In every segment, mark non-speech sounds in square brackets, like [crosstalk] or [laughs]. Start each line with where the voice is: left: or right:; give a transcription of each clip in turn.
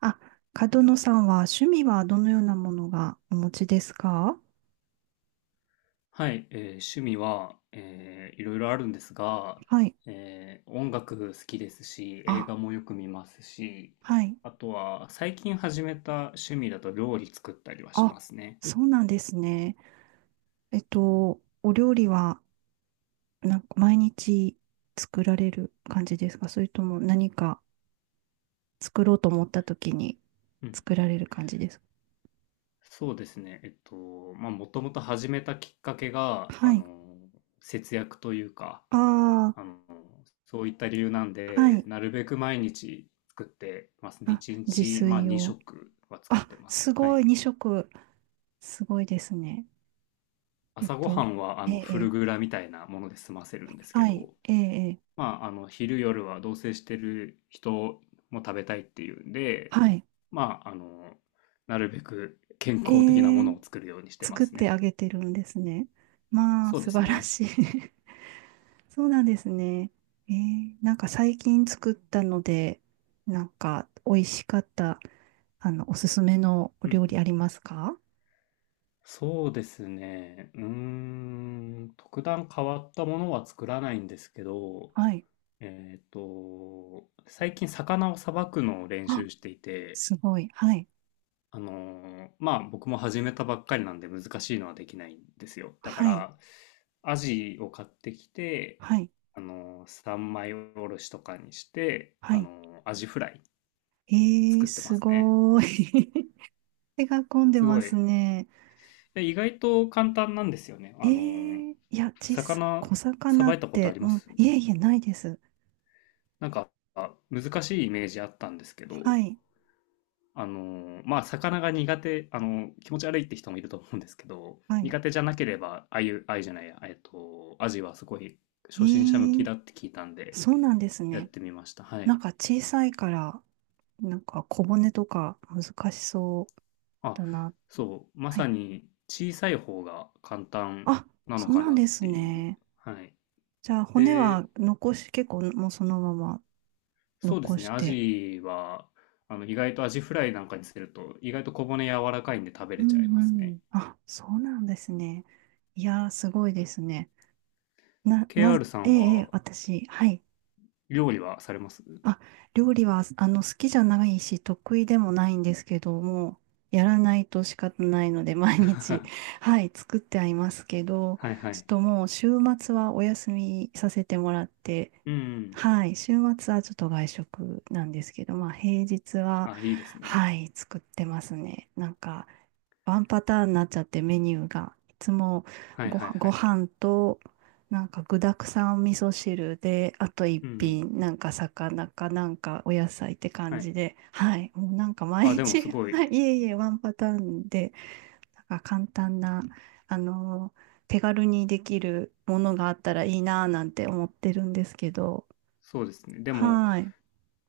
right: あ、角野さんは趣味はどのようなものがお持ちですか？
left: はい、趣味は、いろいろあるんですが、
right: はい。
left: 音楽好きですし、映
right: あ、
left: 画もよく見ますし、
right: はい。
left: あとは最近始めた趣味だと料理作ったりはし
right: あ、
left: ますね。
right: そうなんですね。お料理はなんか毎日作られる感じですか、それとも何か作ろうと思った時に
left: うん。
right: 作られる感じですか？
left: そうですね。まあ、もともと始めたきっかけが、
right: はい。
left: 節約というか、
right: あ
left: あの、そういった理由なん
right: あ、は
left: で、
right: い。
left: なるべく毎日作ってますね。
right: あ、
left: 1
right: 自
left: 日、まあ、
right: 炊を。
left: 2食は作っ
right: あ、
left: てます。
right: す
left: は
right: ご
left: い。
right: い、2食。すごいですね。えっ
left: 朝ご
right: と、
left: はんは
right: ええ、
left: フ
right: え
left: ル
right: え、
left: グラみたいなもので済ませるんですけ
right: はい、
left: ど、
right: ええ、ええ、
left: まあ、昼夜は同棲してる人も食べたいっていうんで、
right: はい。
left: まあ、なるべく健
right: え
left: 康的なも
right: え、
left: のを作るようにしてま
right: 作っ
left: す
right: て
left: ね。
right: あげてるんですね。まあ、
left: そうで
right: 素
left: す
right: 晴ら
left: ね。
right: しい。[laughs] そうなんですね。なんか最近作ったので、なんか美味しかった、あの、おすすめのお
left: うんう
right: 料理
left: ん。
right: ありますか？
left: そうですね。特段変わったものは作らないんですけど、
right: はい。
left: 最近魚をさばくのを練
right: あ、
left: 習していて、
right: すごい。はい。
left: あのまあ僕も始めたばっかりなんで難しいのはできないんですよ。だか
right: はい。
left: ら、アジを買ってきて、
right: はい。
left: 三枚おろしとかにして、
right: はい。
left: アジフライ
right: えー、
left: 作ってま
right: す
left: すね。
right: ごい。[laughs] 手が込んで
left: すご
right: ます
left: い。
right: ね。
left: で意外と簡単なんですよね。
right: え
left: ー
right: ー、いや、小さい。
left: 魚
right: 小
left: さ
right: 魚っ
left: ばいたことあ
right: て、
left: り
right: う
left: ま
right: ん、
left: す？
right: いえいえ、ないです。
left: なんか、難しいイメージあったんですけど、
right: はい。
left: まあ、魚が苦手、気持ち悪いって人もいると思うんですけど、
right: はい。
left: 苦手じゃなければ、あゆ、あゆじゃないや、アジはすごい
right: え
left: 初心者向き
right: ー、
left: だって聞いたんで、
right: そうなんです
left: やっ
right: ね。
left: てみました。は
right: なん
left: い。
right: か小さいから、なんか小骨とか難しそう
left: あ、
right: だな。
left: そう、ま
right: は
left: さ
right: い。
left: に小さい方が簡単
right: あ、
left: なの
right: そう
left: か
right: なん
left: な
right: で
left: っ
right: す
left: ていう。
right: ね。
left: はい。
right: じゃあ骨
left: で、
right: は残し、結構もうそのまま
left: そうで
right: 残
left: すね、
right: し
left: ア
right: て。
left: ジは、意外とアジフライなんかにすると、意外と小骨柔らかいんで食べ
right: う
left: れちゃい
right: ん
left: ます
right: う
left: ね。
right: ん。あ、そうなんですね。いやー、すごいですね。な、な、
left: KR さ
right: え
left: ん
right: え、ええ、
left: は、
right: 私、はい。
left: 料理はされます？
right: あ、料理は、あの、好きじゃないし、得意でもないんですけども、やらないと仕方ないので、毎日、
left: [laughs]
right: [laughs] はい、作ってはいますけど、
left: はいは
right: ちょっ
left: い。
right: ともう、週末はお休みさせてもらって、
left: うん、
right: はい、週末はちょっと外食なんですけど、まあ、平日は、
left: あ、いいですね。
right: はい、作ってますね。なんか、ワンパターンになっちゃってメニューが。いつも
left: はい
right: ご
left: は
right: 飯、
left: いは
right: ご
left: い。
right: 飯と、なんか具沢山味噌汁で、あと一
left: うんうん。
right: 品、なんか魚かなんかお野菜って感
left: は
right: じ
left: い。
right: で、はい。もうなんか毎
left: あ、でも
right: 日、
left: す
right: [laughs]
left: ご
right: は
left: い、
right: い。いえいえ、ワンパターンで、なんか簡単な、あの手軽にできるものがあったらいいなぁなんて思ってるんですけど、
left: そうですね。でも、
right: はい。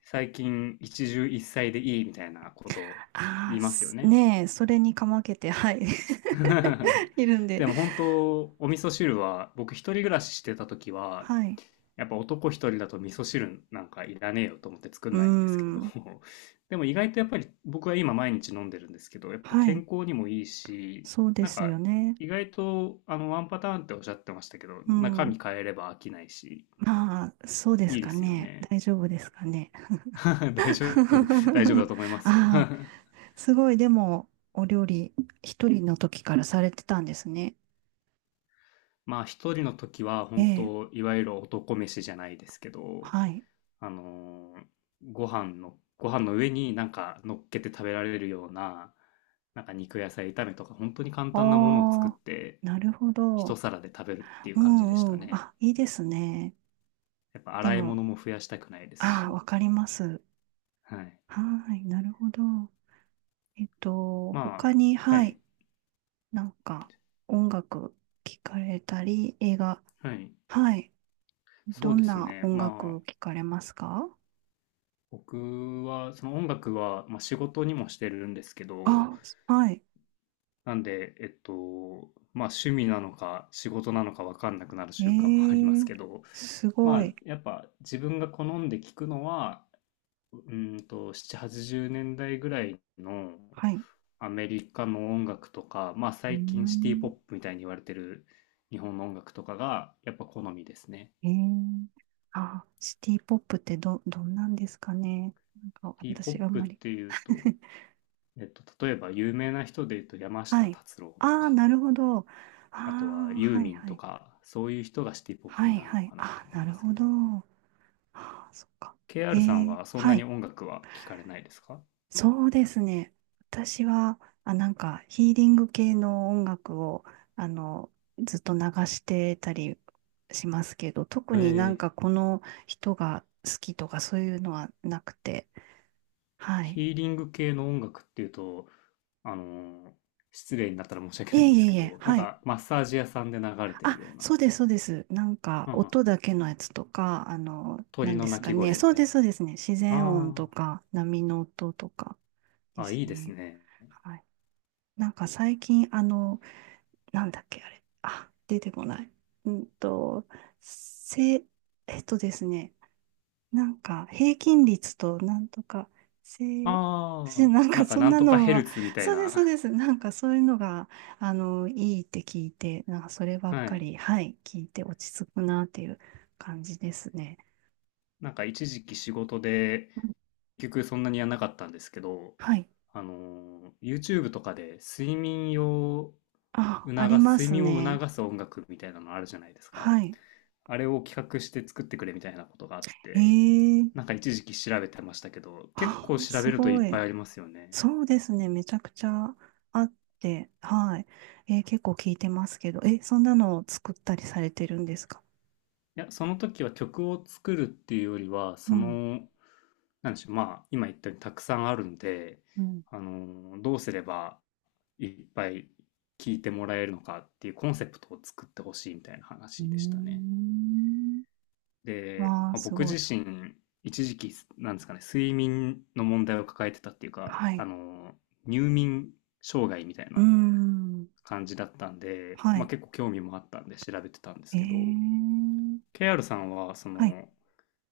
left: 最近、一汁一菜でいいみたいなことを
right: あ
left: 言
right: あ、
left: いますよ
right: す
left: ね。
right: ねえ、それにかまけて、はい。[laughs]
left: [laughs]
right: いるんで、
left: でも本当、お味噌汁は、僕一人暮らししてた時は、
right: はい。
left: やっぱ男一人だと味噌汁なんかいらねえよと思って作
right: う
left: ん
right: ー
left: ないんですけど、
right: ん。
left: [laughs] でも意外とやっぱり僕は今毎日飲んでるんですけど、やっぱ
right: は
left: 健
right: い。
left: 康にもいいし、
right: そうで
left: なん
right: す
left: か
right: よね。
left: 意外とワンパターンっておっしゃってましたけど、
right: う
left: 中
right: ん。
left: 身変えれば飽きないし、
right: まあ、そうです
left: いいで
right: か
left: すよ
right: ね。
left: ね。
right: 大丈夫ですかね。
left: [laughs] 大丈夫、大丈夫だ
right: [laughs]
left: と思いますよ。 [laughs]
right: ああ、すごい、でも、お料理、一人の時からされてたんですね。
left: まあ一人の時は
right: え
left: 本
right: え、
left: 当いわゆる男飯じゃないですけど、
right: はい。
left: あのーご飯の上になんか乗っけて食べられるような、なんか肉野菜炒めとか、本当に簡
right: あ
left: 単なものを作っ
right: あ、
left: て、
right: なるほ
left: 一
right: ど。
left: 皿で食べるっていう
right: う
left: 感じでした
right: んうん。
left: ね。
right: あ、いいですね。
left: やっぱ
right: で
left: 洗い
right: も、
left: 物も増やしたくないです
right: ああ、
left: し。
right: わかります。
left: はい。
right: はい、なるほど。
left: まあ、
right: 他に、
left: は
right: は
left: い。
right: い、なんか、音楽聞かれたり、映画、
left: はい。
right: はい。
left: そ
right: ど
left: うで
right: ん
left: す
right: な
left: ね。
right: 音
left: ま
right: 楽
left: あ、
right: を聴かれますか？
left: 僕は、その音楽は、まあ、仕事にもしてるんですけど、
right: あ、はい。
left: なんで、まあ趣味なのか仕事なのか分かんなくなる
right: え
left: 瞬間もありま
right: え、
left: すけど、
right: す
left: ま
right: ご
left: あ
right: い。
left: やっぱ自分が好んで聞くのは、7、80年代ぐらいの
right: はい。う
left: アメリカの音楽とか、まあ
right: ー
left: 最近シティポッ
right: ん。
left: プみたいに言われてる日本の音楽とかがやっぱ好みですね。
right: ええ、あ、シティポップって、どんなんですかね。なんか
left: シティポッ
right: 私あん
left: プっ
right: まり。
left: ていうと、
right: [laughs]
left: 例えば有名な人で言うと山下
right: はい。
left: 達郎と
right: ああ、
left: か、
right: なるほど。あ
left: あとは
right: あ、
left: ユー
right: はい
left: ミン
right: は
left: と
right: い。
left: か、そういう人がシティポッ
right: は
left: プに
right: い
left: なる
right: は
left: の
right: い。
left: かなと
right: あ、
left: 思い
right: な
left: ま
right: る
left: す
right: ほ
left: けど。
right: ど。ああ、そっか。え
left: KR さん
right: え、
left: はそんな
right: は
left: に
right: い。
left: 音楽は聞かれないですか？
right: そうですね。私は、あ、なんかヒーリング系の音楽を、あの、ずっと流してたりしますけど、特
left: え
right: になん
left: え、
right: かこの人が好きとかそういうのはなくて、はい。
left: ヒーリング系の音楽っていうと、あのー失礼になったら申し訳
right: い
left: ない
right: え
left: んで
right: い
left: す
right: えい
left: け
right: え、
left: ど、なん
right: はい。
left: かマッサージ屋さんで流れてる
right: あ、
left: ような、
right: そうです、そうです。なんか
left: はんはん
right: 音だけのやつとか、あの、な
left: 鳥
right: んで
left: の
right: す
left: 鳴
right: か
left: き
right: ね。
left: 声み
right: そう
left: た
right: で
left: い
right: す、
left: な。
right: そうですね。自然音
left: あ
right: とか、波の音とか
left: あ、
right: で
left: あ、
right: す
left: いいです
right: ね。
left: ね。
right: はい。なんか最近、あの、なんだっけ、あれ。あ、出てこない。うんと、せ、えっとですね、なんか、平均率となんとか、せ、私
left: ああ、
right: なん
left: な
right: か
left: んか
right: そん
left: なん
right: な
left: とか
right: の
left: ヘ
right: が、
left: ルツみたい
right: そうです、そう
left: な。
right: です。なんかそういうのが、あの、いいって聞いて、なんかそれ
left: [laughs]
right: ばっ
left: は
right: か
left: い。
right: り、はい、聞いて落ち着くなっていう感じですね。
left: なんか一時期仕事で、
right: うん、
left: 結局そんなにやんなかったんですけど、
right: はい。
left: YouTube とかで
right: あ、ありま
left: 睡
right: す
left: 眠を
right: ね。
left: 促す音楽みたいなのあるじゃないですか。
right: はい。
left: あれを企画して作ってくれみたいなことがあって、
right: え
left: な
right: え、
left: んか一時期調べてましたけど、結
right: あ、
left: 構調
right: す
left: べるといっ
right: ご
left: ぱい
right: い。
left: ありますよね。
right: そうですね、めちゃくちゃあって、はい。えー結構聞いてますけど、え、そんなのを作ったりされてるんですか？
left: いや、その時は曲を作るっていうよりは、
right: うん、
left: なんでしょう、まあ、今言ったようにたくさんあるんで、
right: うん。
left: どうすればいっぱい聴いてもらえるのかっていうコンセプトを作ってほしいみたいな
right: うー
left: 話でしたね。
right: ん。
left: で、ま
right: わあ、
left: あ、
right: す
left: 僕
right: ご
left: 自
right: い。
left: 身、一時期、なんですかね、睡眠の問題を抱えてたっていうか、
right: はい。
left: 入眠障害みたい
right: うー
left: な
right: ん。
left: 感じだったんで、
right: は
left: まあ
right: い。
left: 結構興味もあったんで調べてたんですけど、
right: ええ、
left: KR さんは、
right: はい。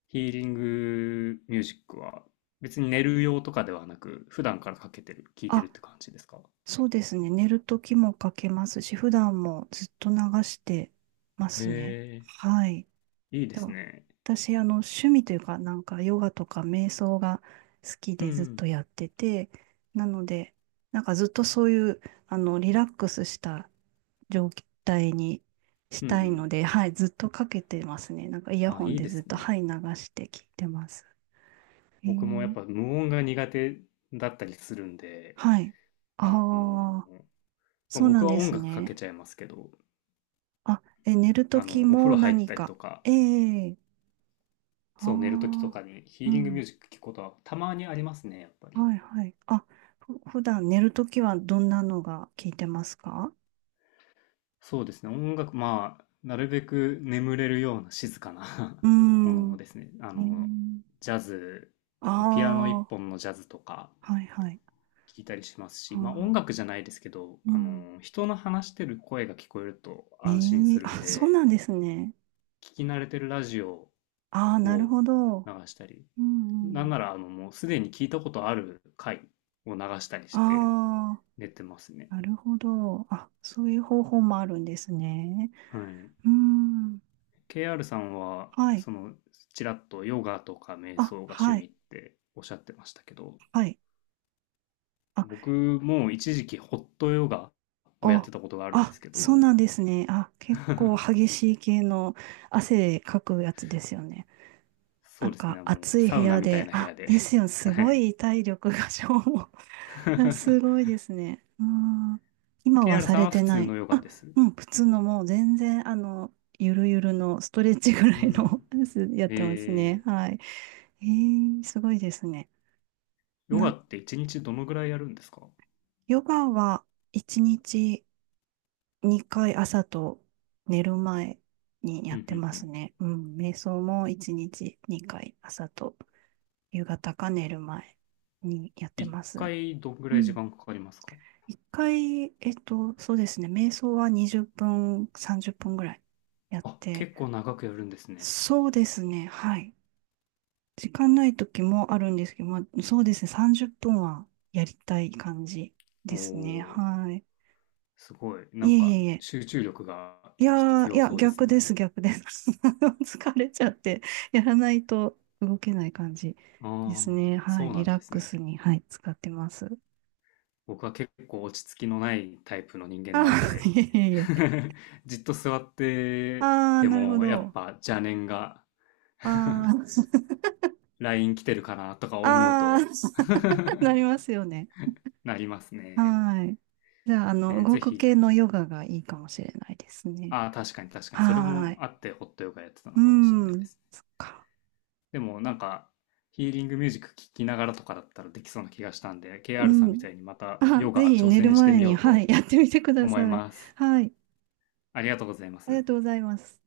left: ヒーリングミュージックは、別に寝る用とかではなく、普段からかけてる、聞いてる
right: あ、
left: って感じですか？
right: そうですね。寝るときもかけますし、普段もずっと流してます
left: へ
right: ね。はい。
left: え、いいで
right: で
left: す
right: も
left: ね。
right: 私、あの、趣味というか、なんか、ヨガとか瞑想が好き
left: う
right: でずっ
left: ん、
right: とやってて、なので、なんかずっとそういう、あの、リラックスした状態にし
left: うん、う
right: たい
left: ん。
right: ので、はい、ずっとかけてますね。なんか、イヤ
left: あ、
right: ホン
left: いい
right: で
left: で
right: ずっ
left: す
right: と、
left: ね。
right: はい、流して聞いてます。え
left: 僕もやっ
right: ー、
left: ぱ無音が苦手だったりするんで、
right: はい。
left: あ
right: ああ、
left: まあ、
right: そうな
left: 僕
right: ん
left: は
right: で
left: 音
right: す
left: 楽かけ
right: ね。
left: ちゃいますけど、
right: あ、え、寝るとき
left: お風
right: も
left: 呂入っ
right: 何
left: たり
right: か。
left: とか、
right: ええ、あ
left: そう、寝るときと
right: あ
left: かにヒ
right: ー、う
left: ーリングミュ
right: ん。
left: ージック聞くことはたまにありますね、やっぱり。
right: はいはい。あ、普段寝るときはどんなのが聞いてますか？
left: そうですね、音楽、まあ、なるべく眠れるような静かな
right: うー
left: [laughs] もの
right: ん。
left: をですね、
right: えー、
left: ジャズ、ピアノ一
right: あ
left: 本のジャズとか
right: あ、はいはい。
left: 聞いたりしますし、
right: あ
left: まあ音楽じゃないですけど、
right: ーうん。
left: 人の話してる声が聞こえると
right: え
left: 安心
right: え、
left: するん
right: あ、そう
left: で、
right: なんですね。
left: 聞き慣れてるラジオ
right: ああ、なる
left: を
right: ほど。
left: 流したり、
right: うんう
left: なん
right: ん。
left: なら、もうすでに聞いたことある回を流したりして
right: あ
left: 寝てますね。
right: あ、なるほど。あ、そういう方法もあるんですね。
left: はい。
right: うん。
left: KR さんは、
right: はい。
left: ちらっとヨガとか瞑
right: あ、
left: 想が趣
right: は
left: 味
right: い。
left: っておっしゃってましたけど、
right: はい。あ、
left: 僕も一時期ホットヨガをやっ
right: お、
left: てたことがあるんで
right: あ、
left: すけ
right: そう
left: ど、
right: なんですね。あ、結構
left: [laughs]
right: 激しい系の汗かくやつですよね。な
left: そう
right: ん
left: です
right: か
left: ね、もう
right: 暑い
left: サ
right: 部
left: ウナ
right: 屋
left: みたい
right: で、
left: な部
right: あ、
left: 屋で。
right: ですよ、す
left: は
right: ご
left: い。
right: い体力が消耗。[laughs] すごい
left: [laughs]
right: ですね。うん、今は
left: KR
right: さ
left: さん
right: れ
left: は
right: て
left: 普
right: な
left: 通の
right: い。
left: ヨガ
right: あ、
left: です？
right: うん、普通のもう全然、あの、ゆるゆるのストレッチぐら
left: う
right: いの
left: ん。
right: [laughs] やつやってますね。
left: え
right: はい。えー、すごいですね。
left: ヨガ
right: な、
left: って一日どのぐらいやるんですか？
right: ヨガは1日2回朝と寝る前にや
left: う
right: って
left: ん
right: ま
left: う
right: す
left: ん [laughs]
right: ね。うん、瞑想も1日2回朝と夕方か寝る前にやって
left: 一
right: ます。
left: 回どんぐ
right: う
left: らい時
right: ん。
left: 間かかりますか？
right: 一回、えっと、そうですね。瞑想は20分、30分ぐらいやっ
left: あ、
right: て、
left: 結構長くやるんですね。
right: そうですね。はい。時間ない時もあるんですけど、まあ、そうですね。30分はやりたい感じ
left: お
right: ですね。
left: ー、
right: はい。
left: すごい。な
right: い
left: ん
right: えい
left: か
right: えいえ。
left: 集中力が
right: いや
left: 必
right: ー、い
left: 要
right: や、
left: そうです
right: 逆
left: ね。
right: です、逆です。[laughs] 疲れちゃって、やらないと動けない感じです
left: ああ、
right: ね。は
left: そ
right: い。
left: うな
right: リ
left: ん
right: ラッ
left: です
right: ク
left: ね。
right: スに、はい、使ってます。
left: 僕は結構落ち着きのないタイプの人間なん
right: あー、[laughs]
left: で、
right: いえいえいえ。
left: [laughs] じっと座って
right: あー、
left: て
right: なるほ
left: もやっ
right: ど。
left: ぱ邪念が、
right: ああ、
left: [laughs] LINE 来てるかなとか思う
right: ああ、
left: と、
right: [laughs] なりま
left: [laughs]
right: すよね。
left: なりますね。
right: はい。じゃあ、あの、動
left: ぜ
right: く
left: ひ
right: 系
left: ね。
right: のヨガがいいかもしれないですね。
left: ああ、確かに確かに。それ
right: は
left: も
right: い。
left: あってホットヨガやってたの
right: う
left: かもしれないで
right: ん。
left: すね。
right: そっか。
left: でもなんかヒーリングミュージック聴きながらとかだったらできそうな気がしたんで、
right: う
left: KR さんみ
right: ん。
left: たいにまた
right: あ、
left: ヨ
right: ぜ
left: ガ
right: ひ
left: 挑
right: 寝る
left: 戦して
right: 前
left: みよ
right: に、
left: う
right: はい、
left: と
right: やってみてくだ
left: 思い
right: さい。
left: ます。
right: はい。
left: ありがとうございま
right: ありが
left: す。
right: とうございます。